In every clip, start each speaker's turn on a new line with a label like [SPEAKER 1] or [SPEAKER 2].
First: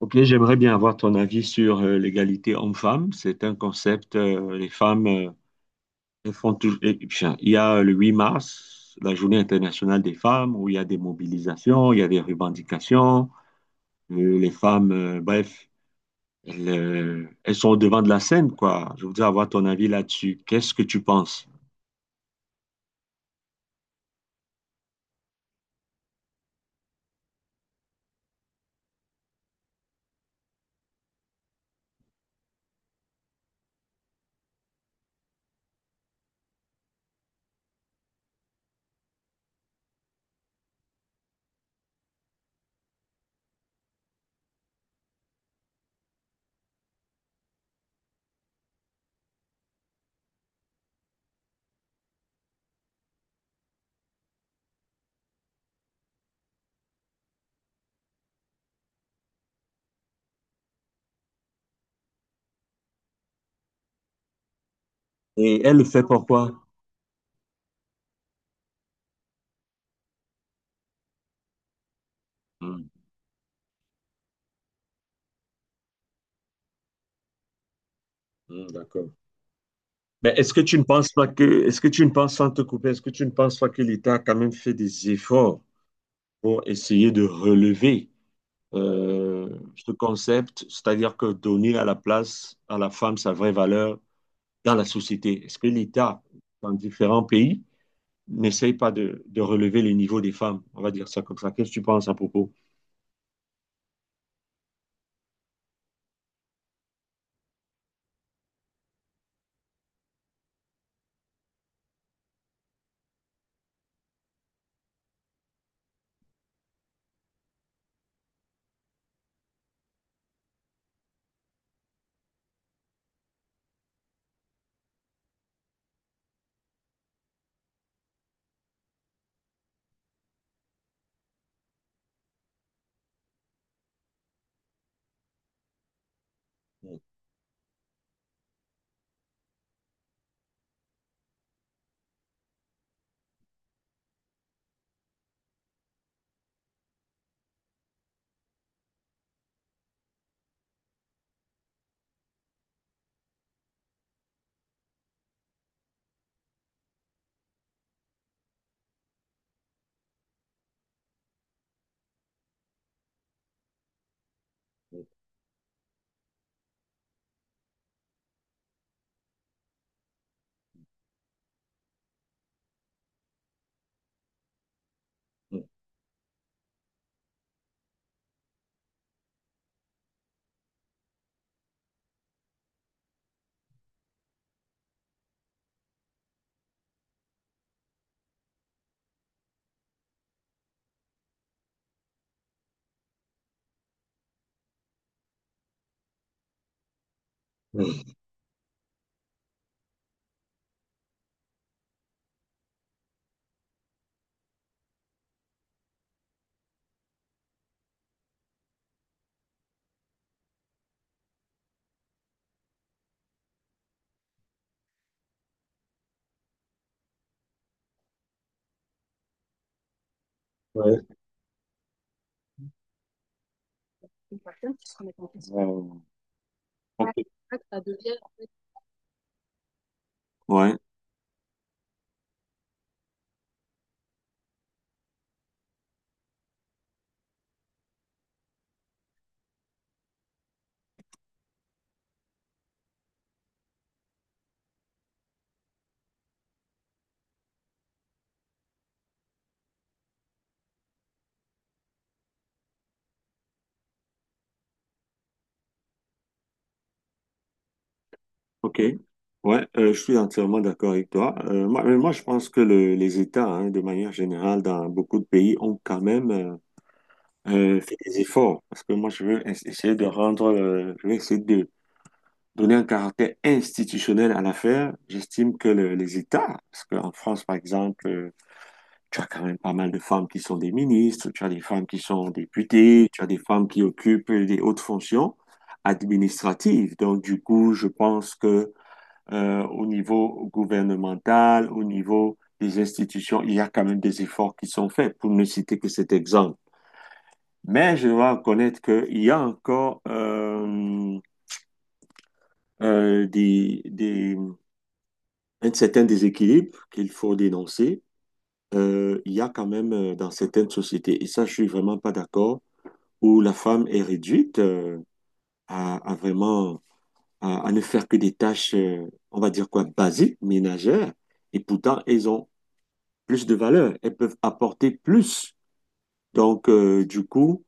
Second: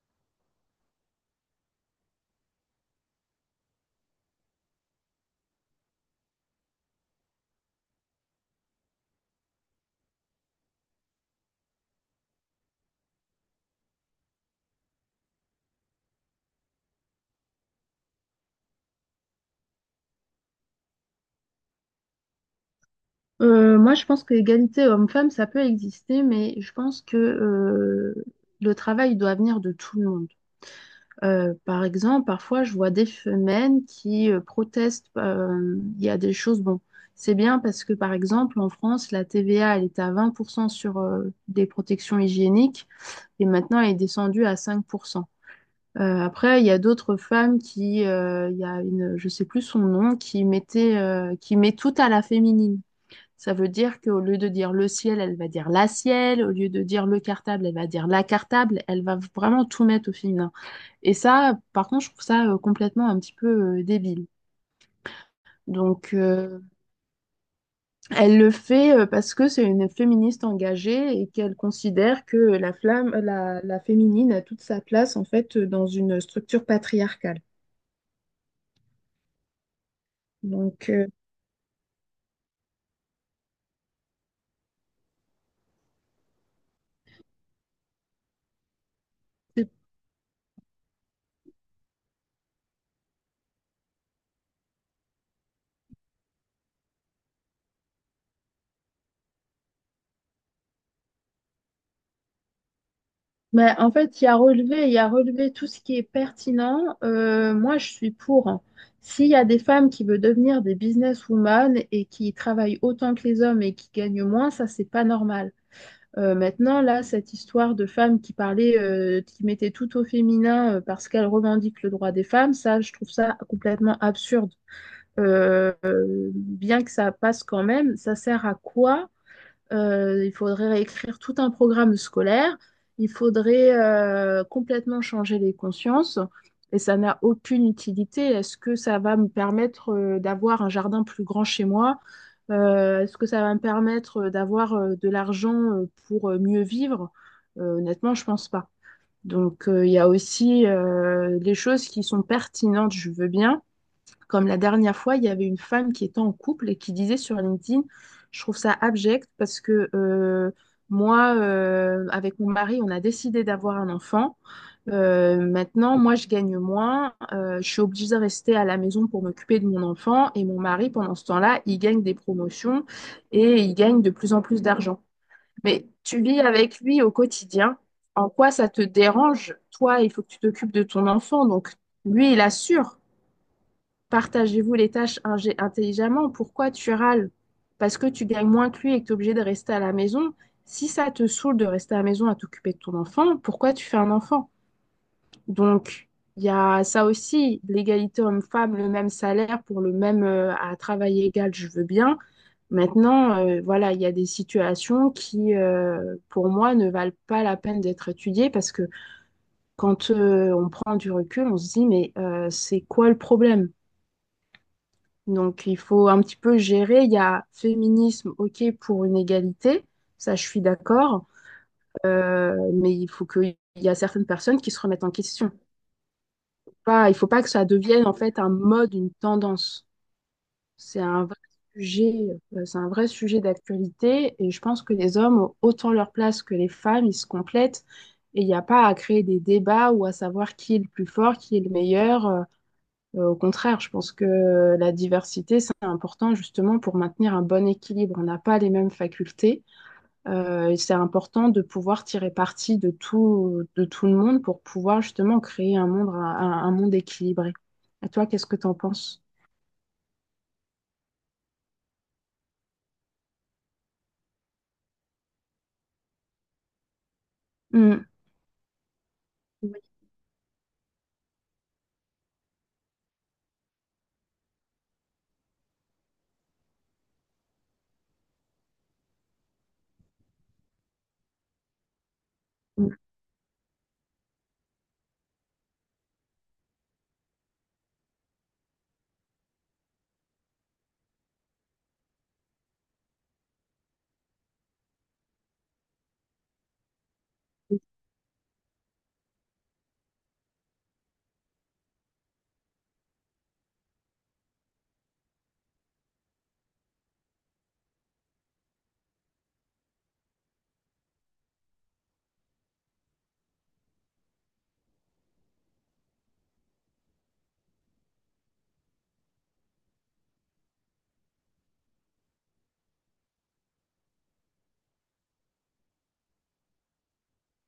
[SPEAKER 1] Ok, j'aimerais bien avoir ton avis sur l'égalité homme-femme. C'est un concept, les femmes. Elles font toujours. Il y a le 8 mars, la Journée internationale des femmes, où il y a des mobilisations, il y a des revendications. Les femmes, bref, elles, elles sont au devant de la scène, quoi. Je voudrais avoir ton avis là-dessus. Qu'est-ce que tu penses?
[SPEAKER 2] Moi, je pense que l'égalité homme-femme, ça peut exister, mais je pense que le travail doit venir de tout le monde. Par exemple, parfois, je vois des femmes qui protestent. Il y a des choses, bon, c'est bien parce que, par exemple, en France, la TVA, elle était à 20% sur des protections hygiéniques et maintenant, elle est descendue à 5%. Après, il y a d'autres femmes qui, il y a une, je sais plus son nom, qui mettait, qui met tout à la féminine. Ça veut dire qu'au lieu de dire le ciel, elle va dire la ciel. Au lieu de dire le cartable, elle va dire la cartable. Elle va vraiment tout mettre au féminin. Et ça, par contre, je trouve ça complètement un petit peu débile.
[SPEAKER 1] Et elle le fait
[SPEAKER 2] Donc,
[SPEAKER 1] pourquoi?
[SPEAKER 2] euh, Elle le fait parce que c'est une féministe engagée et qu'elle considère que la
[SPEAKER 1] Hmm,
[SPEAKER 2] flamme, la féminine a toute sa place en fait dans une structure patriarcale.
[SPEAKER 1] hmm, d'accord. Mais est-ce que tu ne
[SPEAKER 2] Donc,
[SPEAKER 1] penses pas que, est-ce que tu ne penses, sans te couper, est-ce que tu ne penses pas que l'État a quand même fait des efforts pour essayer de relever euh,
[SPEAKER 2] c'est
[SPEAKER 1] ce concept, c'est-à-dire que donner à la place à la femme sa vraie valeur dans la société. Est-ce que l'État, dans différents pays, n'essaye pas de relever le niveau des femmes? On va dire ça comme ça. Qu'est-ce que tu penses à propos?
[SPEAKER 2] Ben, en fait, il y a relevé, il y a relevé tout ce qui est pertinent. Moi, je suis pour, hein. S'il y a des femmes qui veulent devenir des businesswomen et qui travaillent autant que les hommes et qui gagnent moins, ça, c'est pas normal. Maintenant, là, cette histoire de femmes qui parlaient, qui mettaient tout au féminin parce qu'elles revendiquent le droit des femmes, ça, je trouve ça complètement absurde. Bien que ça passe quand même, ça sert à quoi? Il faudrait réécrire tout un programme scolaire. Il faudrait complètement changer les consciences. Et ça n'a aucune utilité. Est-ce que ça va me permettre d'avoir un jardin plus grand chez moi? Est-ce que ça va me permettre d'avoir de l'argent pour mieux vivre? Honnêtement, je pense pas. Il y a aussi les choses qui sont pertinentes, je veux bien, comme la dernière fois, il y avait une femme qui était en couple et qui disait sur LinkedIn, je trouve ça abject parce que moi, avec mon mari, on a décidé d'avoir un enfant. Maintenant, moi, je gagne moins. Je suis obligée de rester à la maison pour m'occuper de mon enfant. Et mon mari, pendant ce temps-là, il gagne des promotions et il gagne de plus en plus d'argent. Mais tu vis avec lui au quotidien. En quoi ça te dérange? Toi, il faut que tu t'occupes de ton enfant. Donc, lui, il assure. Partagez-vous les tâches intelligemment. Pourquoi tu râles? Parce que tu gagnes moins que lui et que tu es obligé de rester à la maison. Si ça te saoule de rester à la maison à t'occuper de ton enfant, pourquoi tu fais un enfant? Donc, il y a ça aussi, l'égalité homme-femme, le même salaire pour le même à travail égal, je veux bien. Maintenant, voilà, il y a des situations qui, pour moi, ne valent pas la peine d'être étudiées parce que quand on prend du recul, on se dit, mais c'est quoi le problème? Donc, il faut un petit peu gérer. Il y a féminisme, ok, pour une égalité, ça je suis
[SPEAKER 1] Ouais.
[SPEAKER 2] d'accord. Mais il faut qu'il y a certaines personnes qui se remettent en question.
[SPEAKER 1] Euh,
[SPEAKER 2] Pas, il
[SPEAKER 1] ok.
[SPEAKER 2] faut pas que ça devienne en fait un mode, une tendance.
[SPEAKER 1] Ouais,
[SPEAKER 2] C'est un vrai sujet, c'est un vrai sujet d'actualité et je pense que les hommes ont autant leur place que les femmes, ils se complètent et il n'y a pas à créer des débats ou à savoir qui est le plus fort, qui est le meilleur. Au contraire, je pense que la diversité, c'est important justement pour maintenir un bon équilibre. On n'a pas les mêmes facultés et c'est important de pouvoir tirer parti de tout le monde pour pouvoir justement créer un monde, un monde équilibré. Et toi, qu'est-ce que tu en
[SPEAKER 1] ok.
[SPEAKER 2] penses?
[SPEAKER 1] Ouais, je suis entièrement d'accord avec toi. Mais moi, je pense que le- les États, hein, de manière générale, dans beaucoup de pays, ont quand même fais
[SPEAKER 2] Mm.
[SPEAKER 1] des efforts parce que moi je veux ess-
[SPEAKER 2] Oui.
[SPEAKER 1] essayer de rendre, je veux essayer de donner un caractère institutionnel à l'affaire. J'estime que le- les États, parce qu'en France par exemple, tu as quand même pas mal de femmes qui sont des ministres, tu as des femmes qui sont députées, tu as des femmes qui occupent des hautes fonctions administratives. Donc du coup, je pense que au niveau gouvernemental, au niveau des institutions, il y a quand même des efforts qui sont faits, pour ne citer que cet exemple. Mais je dois reconnaître qu'il y a encore euh, des, des- un certain déséquilibre qu'il faut dénoncer. Il y a quand même dans certaines sociétés, et ça je suis vraiment pas d'accord, où la femme est réduite à vraiment à ne faire que des tâches, on va dire quoi, basiques, ménagères, et pourtant elles ont plus de valeur, elles peuvent apporter plus. Donc, du coup,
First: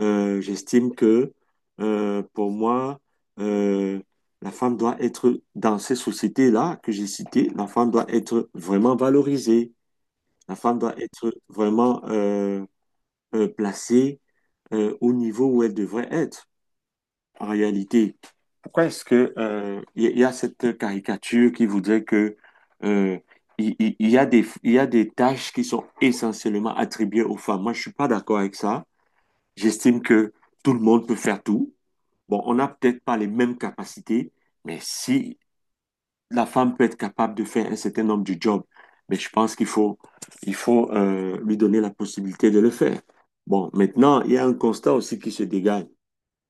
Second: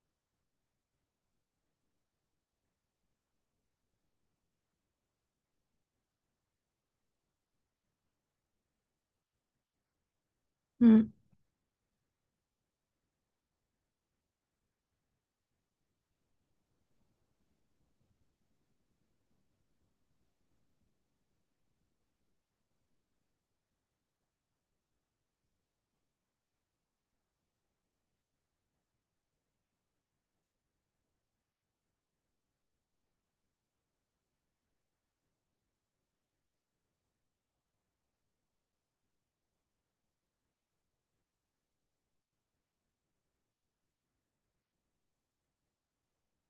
[SPEAKER 1] j'estime que pour moi, euh, la femme doit être, dans ces sociétés-là que j'ai citées, la femme doit être vraiment valorisée, la femme doit
[SPEAKER 2] Mm,
[SPEAKER 1] être vraiment placée au niveau où elle devrait être en réalité. Pourquoi est-ce que il y a cette caricature qui voudrait que euh, il y a des tâches qui sont essentiellement attribuées aux femmes. Moi, je suis pas d'accord avec ça. J'estime que tout le monde peut faire tout. Bon, on n'a peut-être pas les mêmes capacités, mais si la femme peut être capable de faire un certain nombre de jobs, mais je pense il faut lui donner la possibilité de le faire. Bon, maintenant, il y a un constat aussi qui se dégage.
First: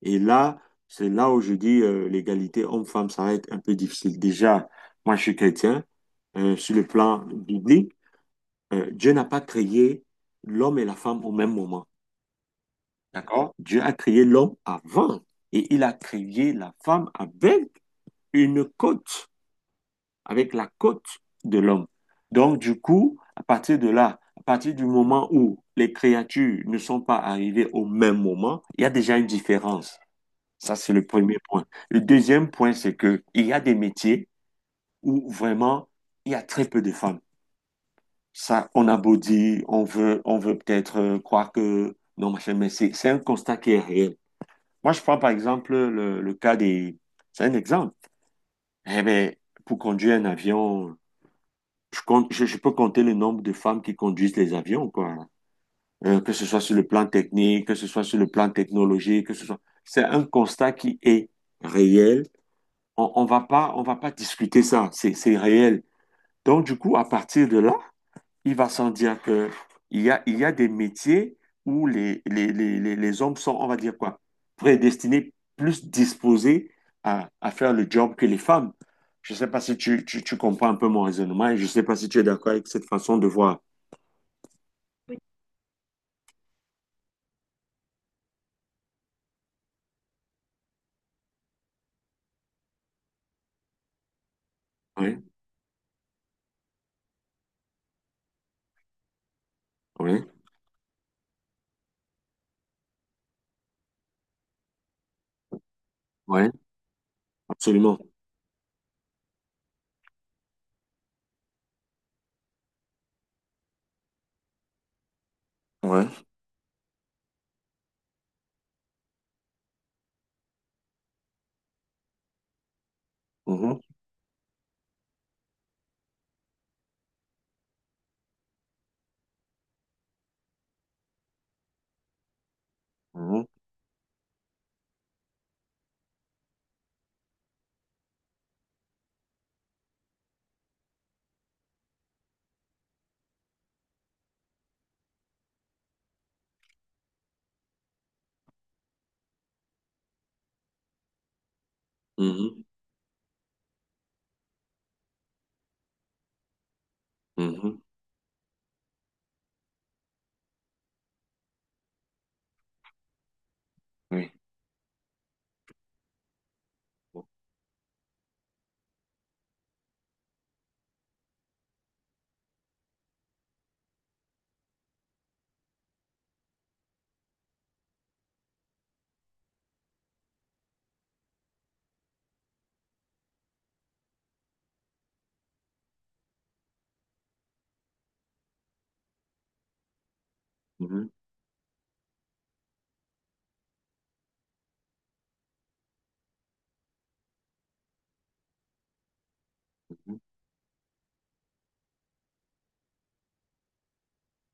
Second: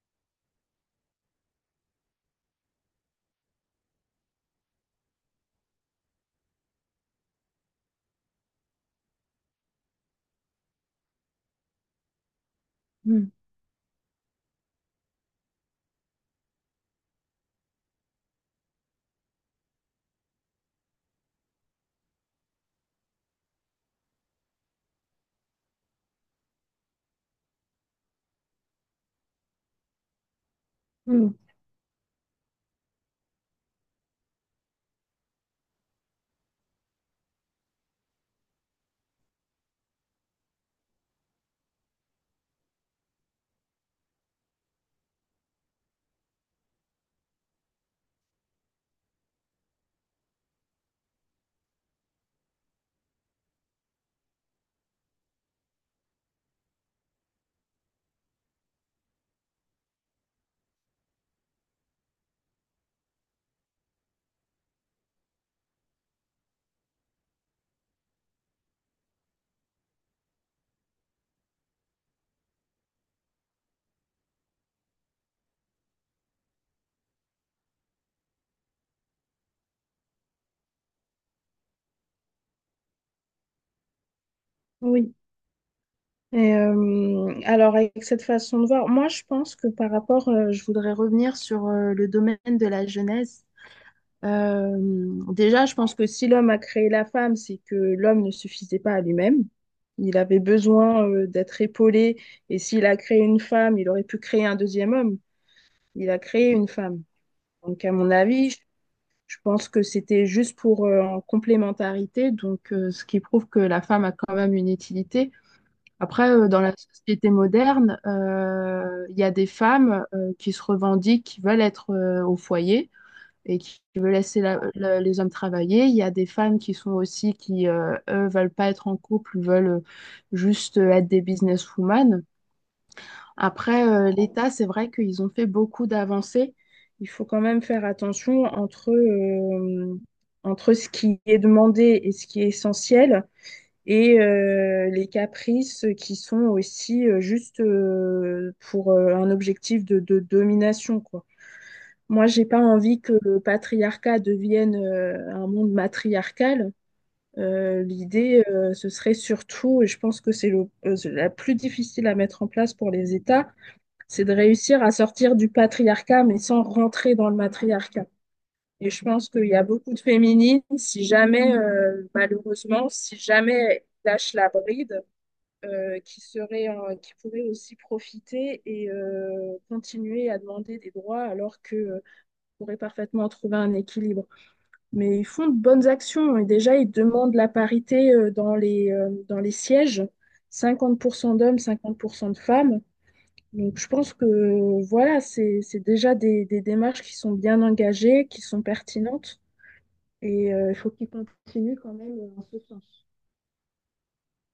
[SPEAKER 1] Et là, c'est là où je dis l'égalité homme-femme, ça va être un peu difficile. Déjà, moi, je suis chrétien. Sur le plan biblique, Dieu n'a pas créé l'homme et la femme au même moment.
[SPEAKER 2] mm,
[SPEAKER 1] D'accord? Dieu a créé l'homme avant et il a créé la femme avec une côte, avec la côte de l'homme. Donc, du coup, à partir de là, à partir du moment où les créatures ne sont pas arrivées au même moment, il y a déjà une différence. Ça, c'est le
[SPEAKER 2] mm.
[SPEAKER 1] premier point. Le deuxième point, c'est que il y a des métiers où vraiment il y a très peu de femmes. Ça, on a beau dire, on veut peut-être croire que non, machin, mais c'est un constat qui est réel. Moi, je prends par exemple le cas des... C'est un exemple. Eh bien, pour conduire un avion, je peux compter le nombre de femmes qui conduisent les avions, quoi. Que ce soit sur le plan technique, que ce soit sur le plan technologique, que ce soit... C'est un constat qui est réel. On va pas discuter ça. C'est réel. Donc, du coup, à partir de là, il va sans dire que il y a des métiers où les hommes sont, on va dire quoi, prédestinés, plus à faire le job que les femmes. Je ne sais pas si tu comprends un peu mon raisonnement et je ne sais pas si tu es d'accord avec cette façon de voir.
[SPEAKER 2] Oui. Alors, avec cette façon de voir, moi, je pense que par rapport, je voudrais revenir sur le domaine de la jeunesse. Euh,
[SPEAKER 1] Oui,
[SPEAKER 2] Déjà, je pense que si l'homme a créé la femme, c'est que l'homme ne suffisait pas à lui-même. Il
[SPEAKER 1] oui,
[SPEAKER 2] avait besoin d'être épaulé. Et s'il a créé une femme, il aurait pu créer un deuxième homme. Il a
[SPEAKER 1] oui,
[SPEAKER 2] créé une femme. Donc, à
[SPEAKER 1] absolument.
[SPEAKER 2] mon avis, je pense que c'était juste pour en complémentarité. Donc, ce qui prouve que la femme a quand même une utilité.
[SPEAKER 1] Oui.
[SPEAKER 2] Après, dans la société moderne, il y a des femmes qui se revendiquent, qui veulent être au foyer et
[SPEAKER 1] Mhm,
[SPEAKER 2] qui veut laisser les hommes travailler. Il y a des femmes qui sont aussi, qui, eux, veulent pas être en couple, veulent juste être des businesswomen.
[SPEAKER 1] mhm,
[SPEAKER 2] Après, l'État, c'est vrai qu'ils ont fait beaucoup d'avancées. Il faut quand même faire attention entre, entre ce qui est demandé et ce qui est essentiel. Et les caprices qui sont aussi juste pour un objectif de domination, quoi. Moi, j'ai pas envie que le patriarcat devienne un monde matriarcal.
[SPEAKER 1] mhm, mhm,
[SPEAKER 2] L'idée, ce serait surtout, et je pense que c'est le, c'est la plus difficile à mettre en place pour les États, c'est
[SPEAKER 1] oui.
[SPEAKER 2] de réussir à sortir du patriarcat, mais sans rentrer dans le matriarcat. Et je pense qu'il y a beaucoup de féminines, si jamais, malheureusement, si jamais elles lâchent la bride, qui seraient, qui pourraient aussi profiter et continuer à demander des droits alors que pourrait parfaitement trouver un équilibre. Mais ils font de bonnes actions et déjà, ils demandent la parité dans les sièges,
[SPEAKER 1] Mhm,
[SPEAKER 2] 50% d'hommes, 50% de femmes. Donc, je pense que voilà, c'est déjà des démarches qui sont bien engagées, qui sont pertinentes
[SPEAKER 1] mhm.
[SPEAKER 2] et il faut qu'ils continuent quand même en ce sens.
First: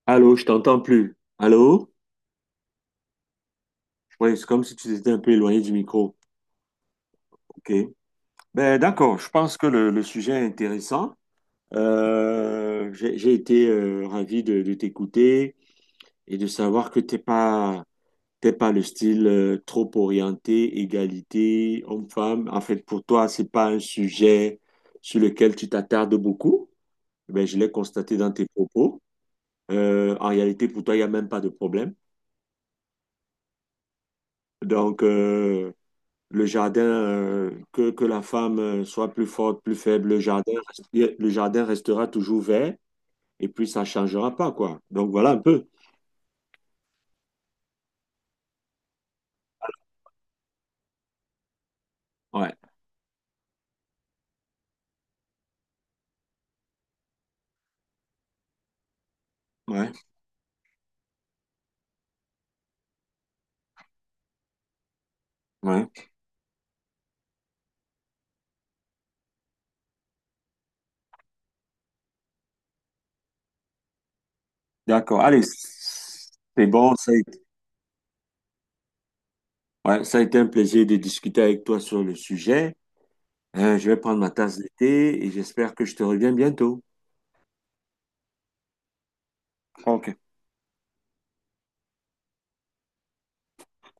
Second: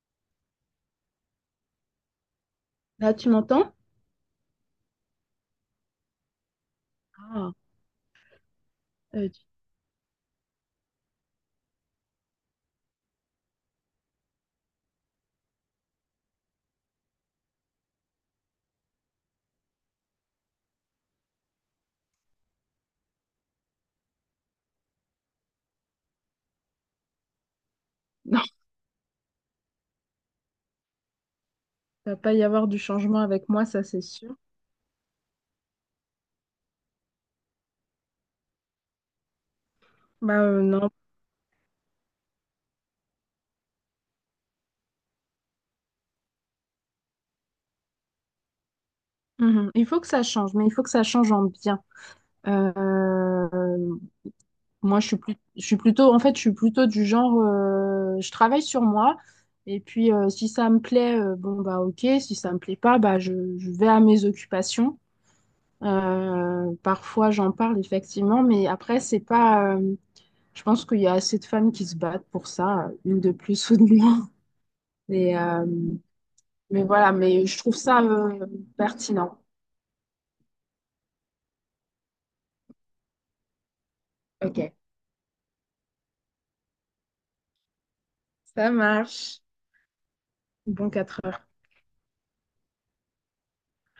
[SPEAKER 1] Allô, je t'entends plus. Allô?
[SPEAKER 2] Là, tu m'entends?
[SPEAKER 1] Oui, c'est comme si tu étais un peu éloigné du micro.
[SPEAKER 2] Ah,
[SPEAKER 1] OK. Ben, d'accord,
[SPEAKER 2] euh,
[SPEAKER 1] je
[SPEAKER 2] tu-
[SPEAKER 1] pense que le sujet est intéressant. J'ai été ravi de t'écouter et de savoir que t'es pas le style trop orienté égalité homme-femme. En fait, pour toi, c'est pas un sujet sur lequel tu t'attardes beaucoup. Ben, je l'ai constaté dans
[SPEAKER 2] non,
[SPEAKER 1] tes propos. En réalité, pour toi, il y a même pas de problème.
[SPEAKER 2] ça va pas y avoir du changement avec moi, ça c'est sûr.
[SPEAKER 1] Donc, le jardin, que la femme soit plus forte, plus faible, le jardin,
[SPEAKER 2] Non.
[SPEAKER 1] le jardin restera toujours vert et puis ça changera pas, quoi. Donc, voilà un peu.
[SPEAKER 2] Mhm. Il faut que ça change, mais il faut que ça change en bien.
[SPEAKER 1] Ouais.
[SPEAKER 2] Euh, Moi, je suis plutôt, en fait, je suis plutôt du genre, je travaille sur moi. Et
[SPEAKER 1] Ouais,
[SPEAKER 2] puis, si ça me plaît, bon, bah, ok. Si ça me plaît pas, bah, je vais à mes occupations.
[SPEAKER 1] ouais.
[SPEAKER 2] Parfois, j'en parle, effectivement. Mais après, c'est pas, je pense qu'il y a assez de femmes qui se battent pour ça, une de plus ou de moins.
[SPEAKER 1] D'accord.
[SPEAKER 2] Mais,
[SPEAKER 1] Allez,
[SPEAKER 2] euh,
[SPEAKER 1] c'est
[SPEAKER 2] mais
[SPEAKER 1] bon.
[SPEAKER 2] voilà, mais je trouve ça, pertinent.
[SPEAKER 1] Ouais, ça a été un plaisir de discuter avec toi sur le sujet. Je vais prendre ma tasse
[SPEAKER 2] Ok,
[SPEAKER 1] de thé et j'espère que je te reviens bientôt.
[SPEAKER 2] ça marche.
[SPEAKER 1] OK.
[SPEAKER 2] Bon, 4 heures.